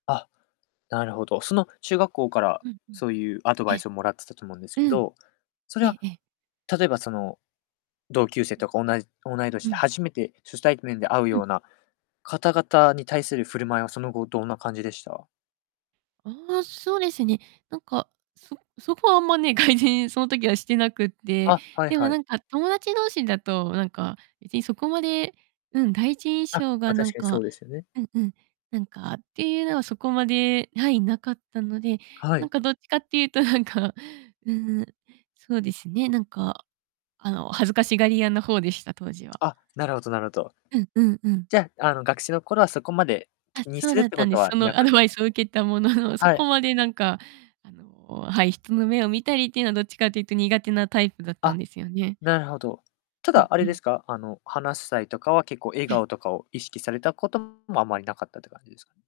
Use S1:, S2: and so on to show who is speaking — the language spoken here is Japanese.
S1: あ、なるほど。その、中学校から、
S2: うんうん。
S1: そうゆうアド
S2: え
S1: バイ
S2: え。
S1: スをもらってたと思うんですけ
S2: うん。
S1: ど、それ
S2: え
S1: は、
S2: えええ。
S1: 例えば、その、同級生
S2: うん。
S1: とか、おないおない年
S2: う
S1: で、
S2: ん。
S1: 初めて初対面で会う
S2: うん。
S1: ような方々に対する振る舞いは、その後どんな感じでした？
S2: ああ、そうですね、なんか、そそこはあんまね、がいじんその時はしてなくって、
S1: あ、はい
S2: でも
S1: は
S2: な
S1: い。
S2: んか友達同士だと、なんか別にそこまで、うん、第一印
S1: あ、
S2: 象が
S1: ま、
S2: なん
S1: 確かに
S2: か
S1: そうですよね。
S2: うんうん、なんかっていうのはそこまではい、なかったので、
S1: は
S2: なん
S1: い。
S2: かどっちかっていうとなんか、うーん、そうですね、なんか、あの、恥ずかしがり屋の方でした、当時は。
S1: あ、なるほどなるほど。
S2: うんうんうん。
S1: じゃ、あの、学生の頃はそこまで
S2: あ、
S1: 気に
S2: そう
S1: するっ
S2: だっ
S1: て
S2: た
S1: こ
S2: ん
S1: と
S2: です。
S1: は
S2: そ
S1: な
S2: のア
S1: かっ
S2: ド
S1: た
S2: バイスを受けたものの、そ
S1: は
S2: こ
S1: い。
S2: までなんか、あの、はい、人の目を見たりっていうの、どっちかというと苦手なタイプだったん
S1: あ、
S2: ですよね。
S1: なるほど。た
S2: う
S1: だ、
S2: ん
S1: あ
S2: う
S1: れで
S2: ん。
S1: すか？あの、話す際とかは結構笑
S2: ええ。
S1: 顔とかを意識されたこともあまりなかったって感じす